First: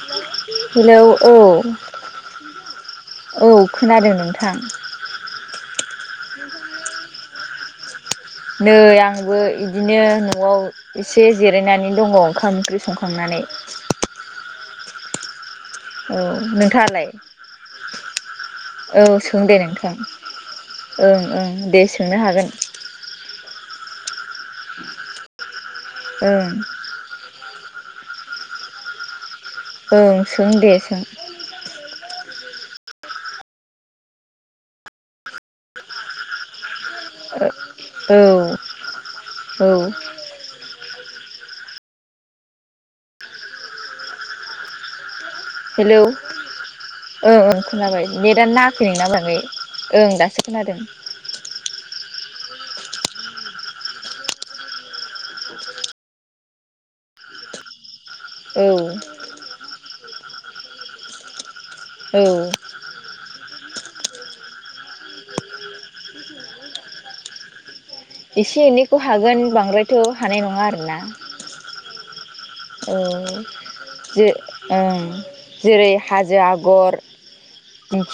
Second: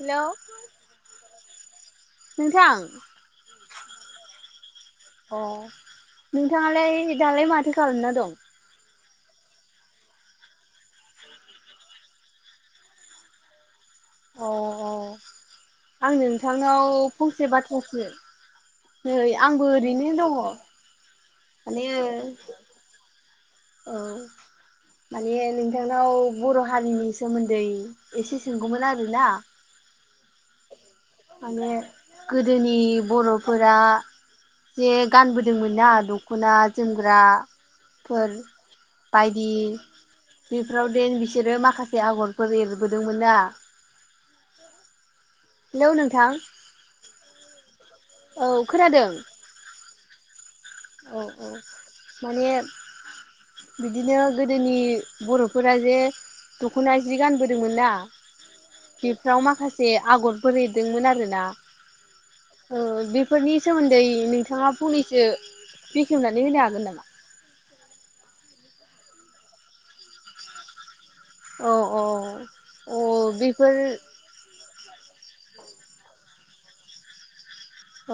Hello हेल औ नोंथां औ खोनादों नोंथां अ नोंथाङालाय दालाय माथो खालामना दं नै आं आंहाबो इदिनो न'आव एसे जिरायनानै दङ ओंखाम ओंख्रि संखांनानै औ औ आं औ नोंथांनाव नोंथाङालाय फंसे बाथ्रासो औ नै सों दे आंबो नोंथां ओरैनो दङ ओं ओं दे माने औ सोंनो हागोन माने नोंथांनाव ओं बर' हारिनि सोमोन्दै एसे सोंगौमोन आरो ना ओं सों दे सों माने गोदोनि बर'फोरा जे गानबोदोंमोना दख'ना जोमग्रा औ फोर बायदि औ बेफोराव बिसोरो माखासे आग'रफोर एरबोदोंमोनना हेलौ ओं ओं खोनाबाय नेटआ औ नाङाखै खोनादों मोजाङै ओं दासो खोनादों औ औ माने बिदिनो गोदोनि बर'फोरा जे दख'ना जि गानबोदोंमोन ना औ बेफोराव माखासे आगरफोर एरदोंमोन आरोना औ बेफोरनि सोमोन्दै नोंथाङा फंनैसो बेखेवनानै होनो हागोन नामा? एसे एनैखौ हागोन बांद्रायथ' हानाय नङा आरोना औ औ औ ए बेफोर जे ओं जेरै हाजो आगर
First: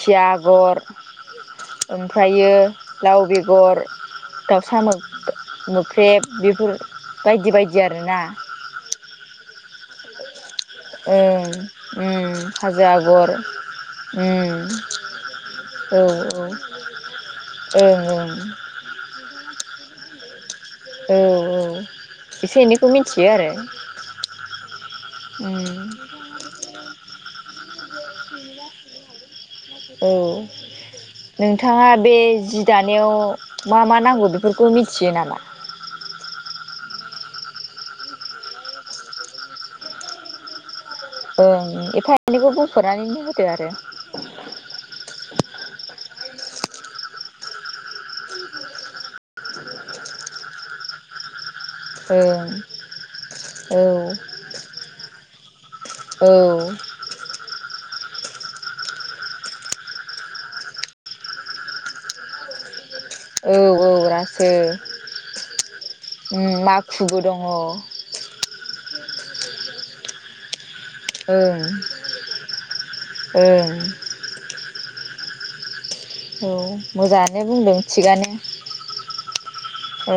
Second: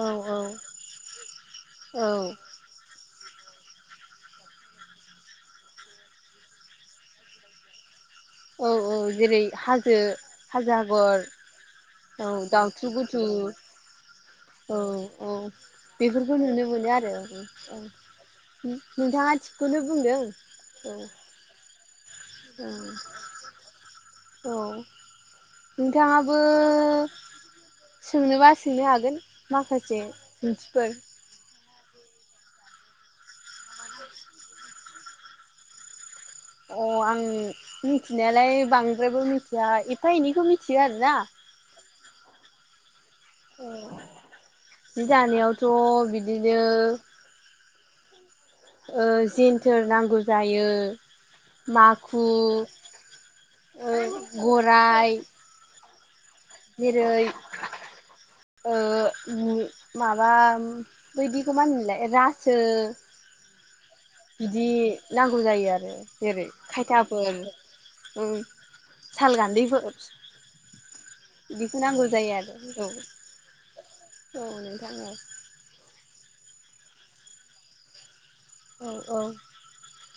औ औ आगर औ ओमफ्रायो लाव बेगर दाउसा मो मोख्रेब बेफोर बायदि बायदि आरोना औ औ जेरै हाजो हाजो आगर ओं औ उम हाजो दाउथु गुथु आगर उम औ औ औ बेफोरखौ नुनो मोनो आरो औ औ ओं नोंथाङा थिगखौनो बुंदों औ औ एसे औ एनैखौ मिथियो आरो औ उम नोंथाङाबो सोंनोबा सोंनो हागोन माखास औ सोंथिफोर नोंथाङा बे जि दानायाव मा मा नांगौ बेफोरखौ मिथियो नामा? अ आं मिथिनायालाय बांद्रायबो मिथिया एफा एनैखौ मिथि ओं एफा एनैखौ बुंफोरनानैनो होदो आरो जि दानायावथ' बिदिनो ओ जेनथोर नांगौ जायो माखु ओं ओ औ गराइ औ जेरै ओ माबा बायदिखौ मा होनो मोनलाय रासो औ औ रासो बिदि नांगौ जायो आरो जेरै उम माखुबो दङ खायथाफोर ओं ओम साल गानदैफोर बिखौ नांगौ जायो आरो औ ओं औ जनो [unintelligible] औ मोजाङानो बुंदों थिगानो औ औ अ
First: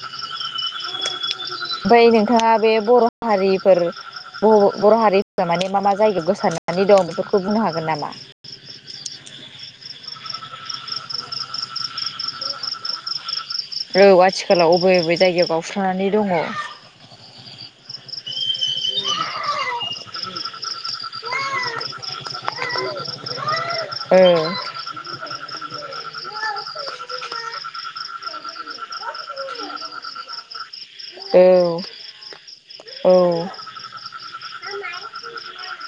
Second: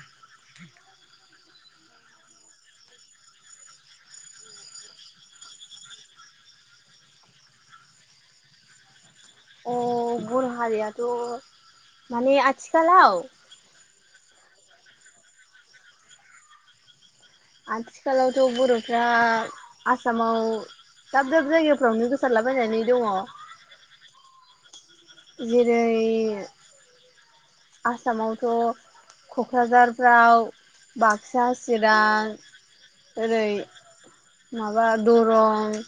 [unintelligible] ओमफ्राय नोंथाङा बे बर' हारिफोर बर' हारिफ्रा माने मा मा जायगायाव गोसारनानै दं बेफोरखौ बुंनो हागोन नामा? अ बर' हारियाथ' माने आथिखालाव औ आथिखालाव बबे बबे जायगायाव गावस्रांनानै दङ आथिखालावथ' बर'फ्रा आसामाव दाब दाब जायगाफ्रावनो गोसारलाबायनानै दङ ओ जेरै आसामावथ' क'क्राझारफ्राव बाक्सा औ चिरां ओरै माबा दरं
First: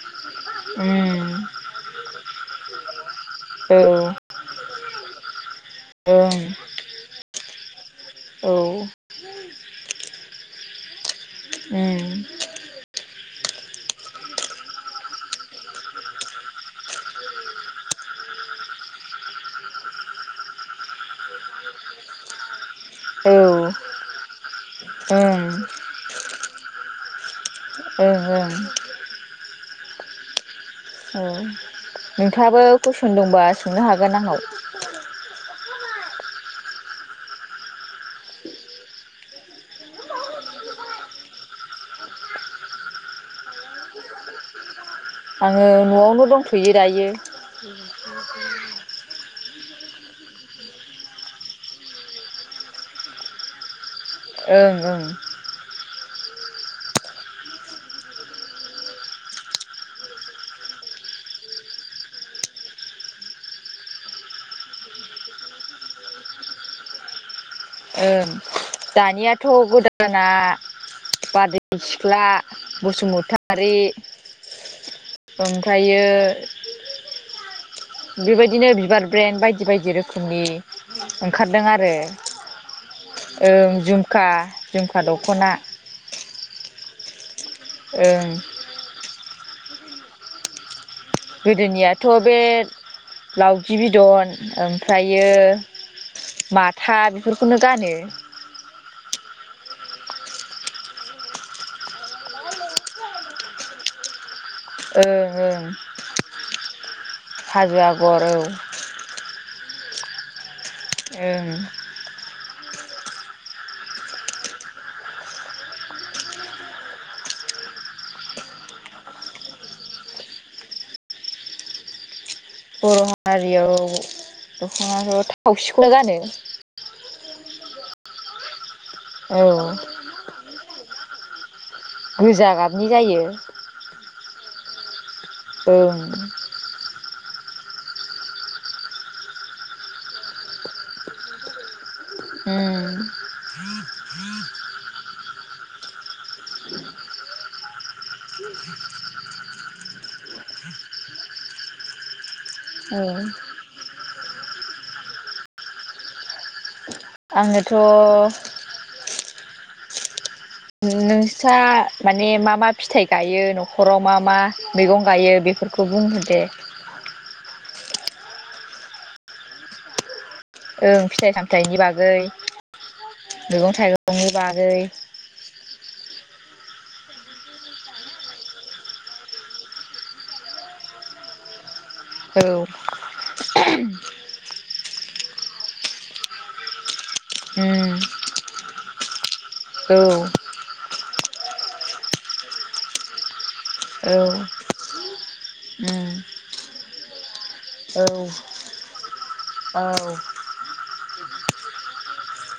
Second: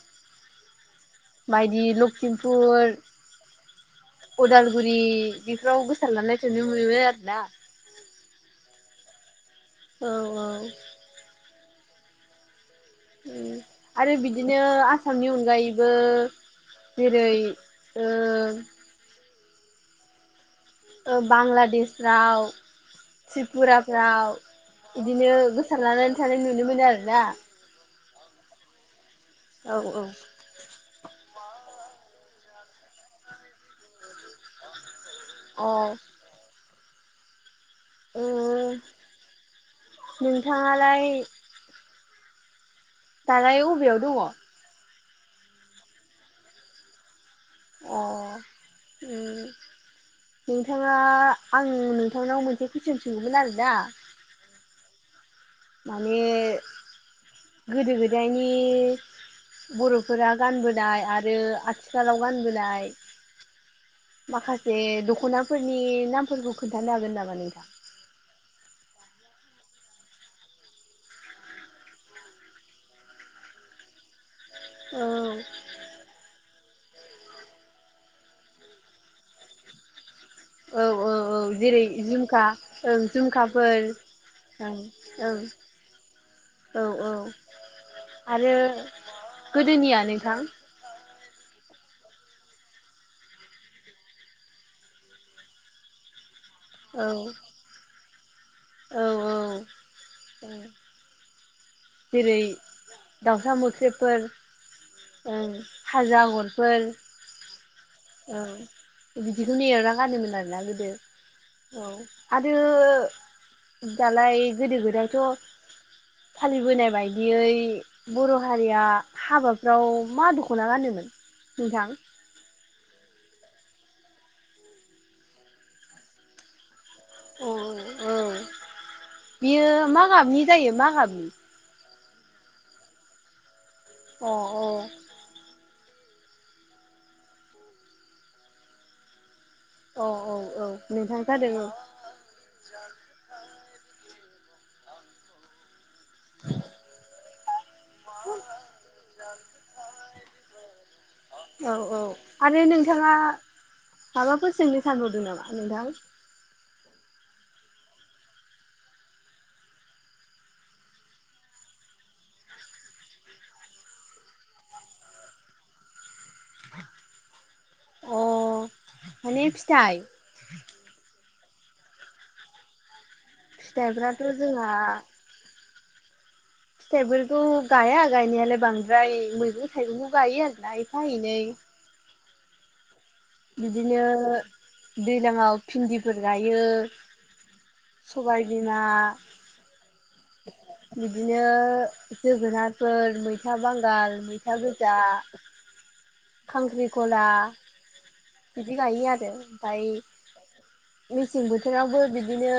ओम बायदि लखिमपुर ओ औ औ बुरि बेफोराव गोसारनानै नायथो [unintelligible] मोनो आरोना औ उम औ औ औ ओं आरो बिदिनो आसामनि अनगायैबो जेरै ओ बांलादेशफ्राव ओं त्रिपुराफ्राव बिदिनो गोसार लानानै थानाय नुनो मोनो आरोना ओं औ औ औ नोंथाङाबो कुइसन दंबा सोंनो हागोन आंनाव अ अ नोंथाङालाय दालाय अबेयाव दङ आङो नआवनो दंथयो दायो अ उम नोंथाङा आं नोंथांनाव मोनसे कुइसन सोंगौमोन आरो दा ओं ओं माने गोदो गोदायनि बरफोरा गानबोनाय आरो आथिखालाव गानबोनाय माखासे दखनाफोरनि नामफोरखौ खोन्थानो हागोन नामा नोंथां ओं दानियाथ गोदाना बारदै सिख्ला बसुमतारि औ ओमफ्रायो बेबायदिनो बिबार ब्रेन बायदि बायदि रोखोम खोमनि औ औ औ ओंखारदों जेरै आरो झुमखा ओं ओ झुमखाफोर झुमका ओं झुमखा ओं दखना औ औ ओं आरो गोदोनिया नोंथां गोदोनियाथ बे लावजि बिदन ओमफ्रायो माथा औ बेफोरखौनो गानो औ औ जेरै दाउसा मोख्रेबफोर ओं ओं खाजा आगरफोर हाजो आगर औ बिदिखौ नेना गानोमोन आरोना गोदो ओं औ आरो दालाय गोदो गोदायथ फालिबोनाय बायदियै बर हारिया हाबाफ्राव मा दखना गानोमोन नोंथां बर हारियाव दखनाखौ थावसिखौनो गानो अ औ औ बियो मा गाबनि जायो मा गाबनि गोजा गाबनि जायो अ औ औ औ औ औ नोंथां जादों औ ह [inaudible] औ औ आरो औ नोंथाङा माबाफोर सोंनो सानबावदों नामा नोंथां आंनोथ नोंस्रा माने मा मा फिथाइ गायो नखराव मा मा मैगं गायो बे फोरफोरखौ बुंहोदो अ माने फिथाइ ओं फिथाइ सामथाइनि बागै मैगं फिथाइफ्राथ' थाइगंनि जोंहा बागै फिथाइफोरखौ गाया गायनायालाय बांद्राय मैगं थाइगंखौ गायो आरोना एफा एनै [inaudible] औ बिदिनो दैज्लाङाव भिन्दिफोर गायो हम सबाय बिमा औ बिदिनो जोगोनारफोर मैथा बांगाल औ मैथा गोजा जा उम खांख्रि गला औ बिदि गायो आरो ओमफ्राय औ मेसें बोथोरावबो बिदिनो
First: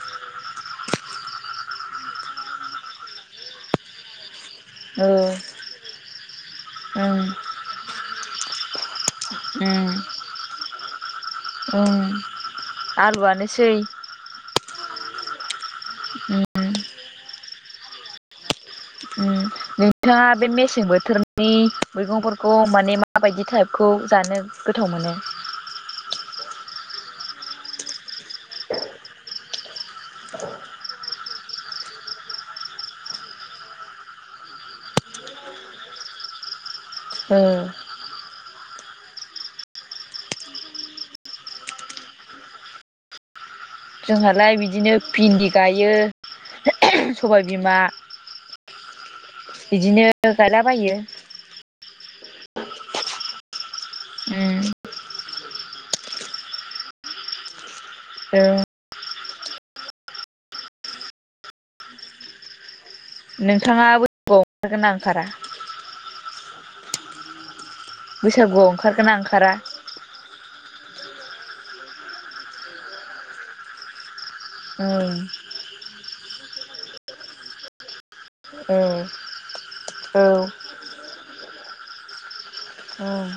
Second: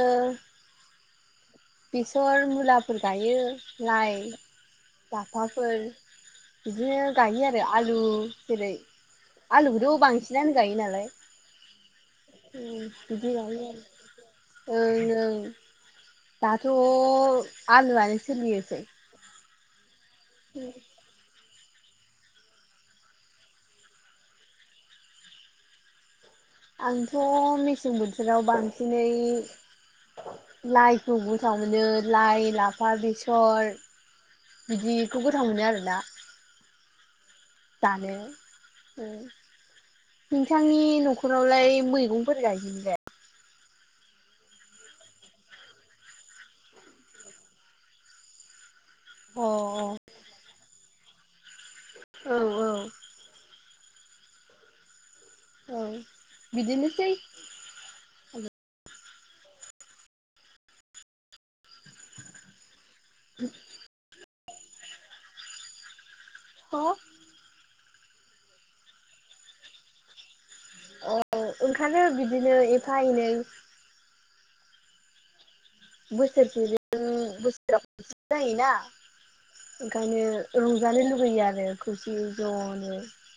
सर मुलाफोर गायो लाइ औ लाफाफोर बिदिनो उम गायो आरो आलु जेरै उम आलुखौथ' बांसिनानो गायो नालाय आलुआनोसै ओ नों दाथ' आलुआनो सोलियोसै उम नोंथाङा बे मेसें बोथोरनि नि मैगंफोरखौ माने माबायदि टाइपखौ जानो गोथाव मोनो आंथ' मेसें बोथोराव बांसिनै लाइखौ मोजां मोनो लाइ लाफा बेसर बिदिखौ गोथाव मोनो आरोना ओ जानो नोंथांनि न'खरावलाय मैगंफोर गाययोनो जाया जोंहालाय बिदिनो भिन्दि गायो सबाय बिमा अ औ बिदिनो गायलाबायो औ औ ओ औ बिदिनोसै औ नोंथाङा बैसागुआव ओंखारगोना ओंखारा ह बैसागुआव ओंखारगोना ओंखारा औ ओंखारो बिदिनो एफा एनै औ बोसोरसेजों बोसोराव खौ जायोना औ ओंखायनो रंजानो लुुबैयो आरो खौसे ज'नो उम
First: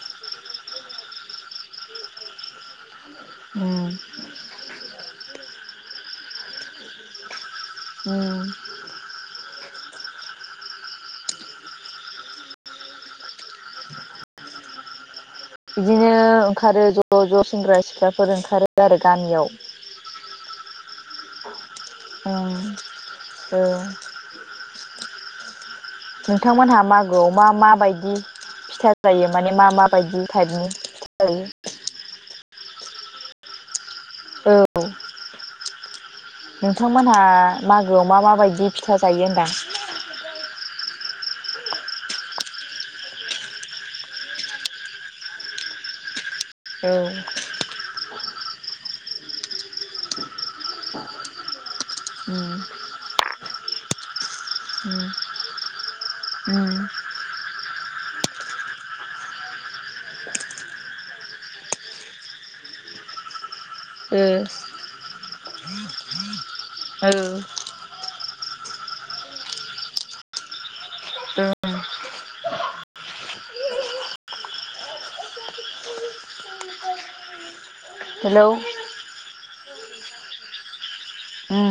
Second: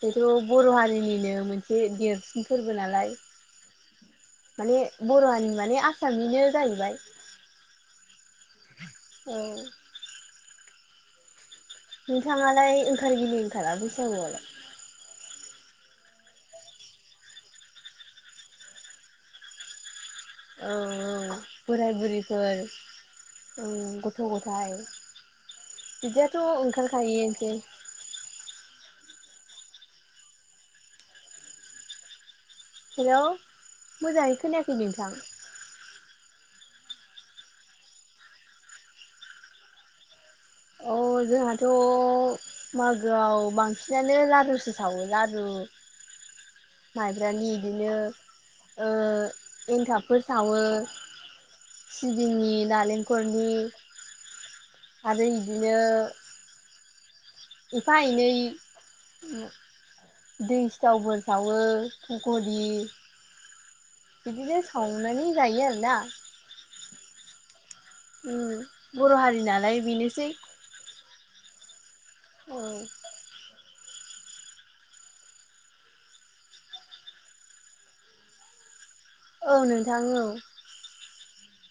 बेथ' बर' हारिनिनो मोनसे देरसिन फोरबो नालाय उम माने बर'नि माने आसामनिनो जाहैबाय ए औ नोंथाङालाय ओंखारगिरि ओंखारा बैसागुआवलाय बिदिनो ओंखारो ज' ज' सेंग्रा सिख्लाफोर ओंखारो आरो गामियाव औ बोराय उम बुरैफोर औ गथ' गथाइ नोंथांमोनहा मागोआव मा माबायदि फिथा जायो माने मा माबायदि टाइपनियो हेल' मोजाङै औ खोनायाखै नोंथां नोंथांमोनहा मागोआव मा माबायदि फिथा जायो होनदां औ जोंहाथ' मागोआव बांसिनानो लारुसो सावो लारु औ उम माइब्रानि बिदिनो एनथाबफोर सावो सिबिंनि उम नालेंखलनि आरो बिदिनो उम एफा एनै दै सिथावबो सावो फखरि बिदिनो ओ संनानै जायो आरोना औ बर' हारि नालाय बेनोसै ओं आरो हेल' औ नोंथां औ उम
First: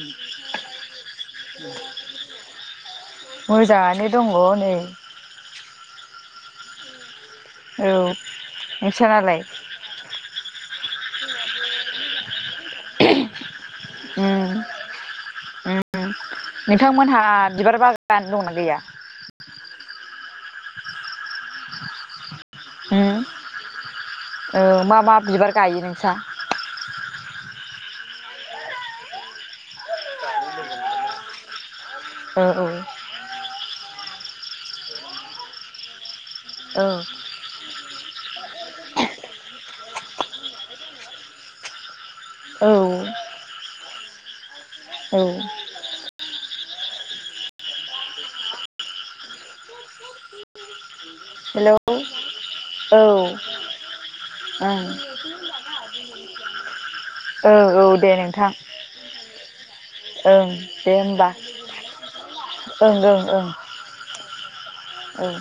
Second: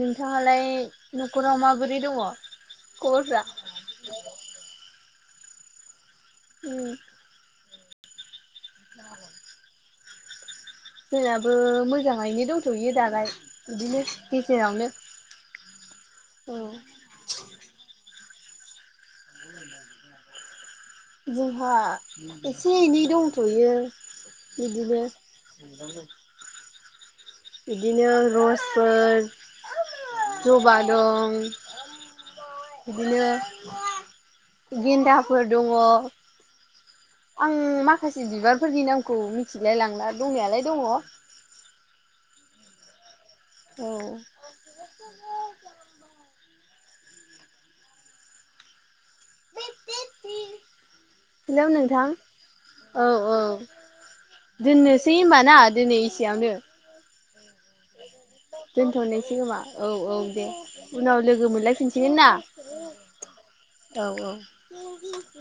नोंथाङालाय न'खराव माबोरै दङ खबरफ्रा मोजाङानो दङ नै ए औ नोंसानालाय जोंनाबो मोजाङैनो दंथ'यो दालाय बिदिनो उम गेजेरावनो उम औ नोंथांमोनहा बिबार बागान दंना गैया जोंहा एसे एनै उम दंथ'यो ओ मा बिदिनो मा बिबार गायो नोंस्रा बिदिनो रसफोर जबा दं औ औ बिदिनो गेन्दाफोर दङ औ आं माखासे बिबारफोरनि नामखौ मिथिलाय लांला दंनायालाय दङ [inaudible] औ औ औ हेलौ नोंथां औ औ दोननोसै होमबा ना दिनै एसेयावनो औ औ दे नों दोनथ'नोसै खोमा औ औ दे ओं उनाव होमबा लोगो मोनलायफिनसिगोन ना ओं ओं ओं औ औ ओं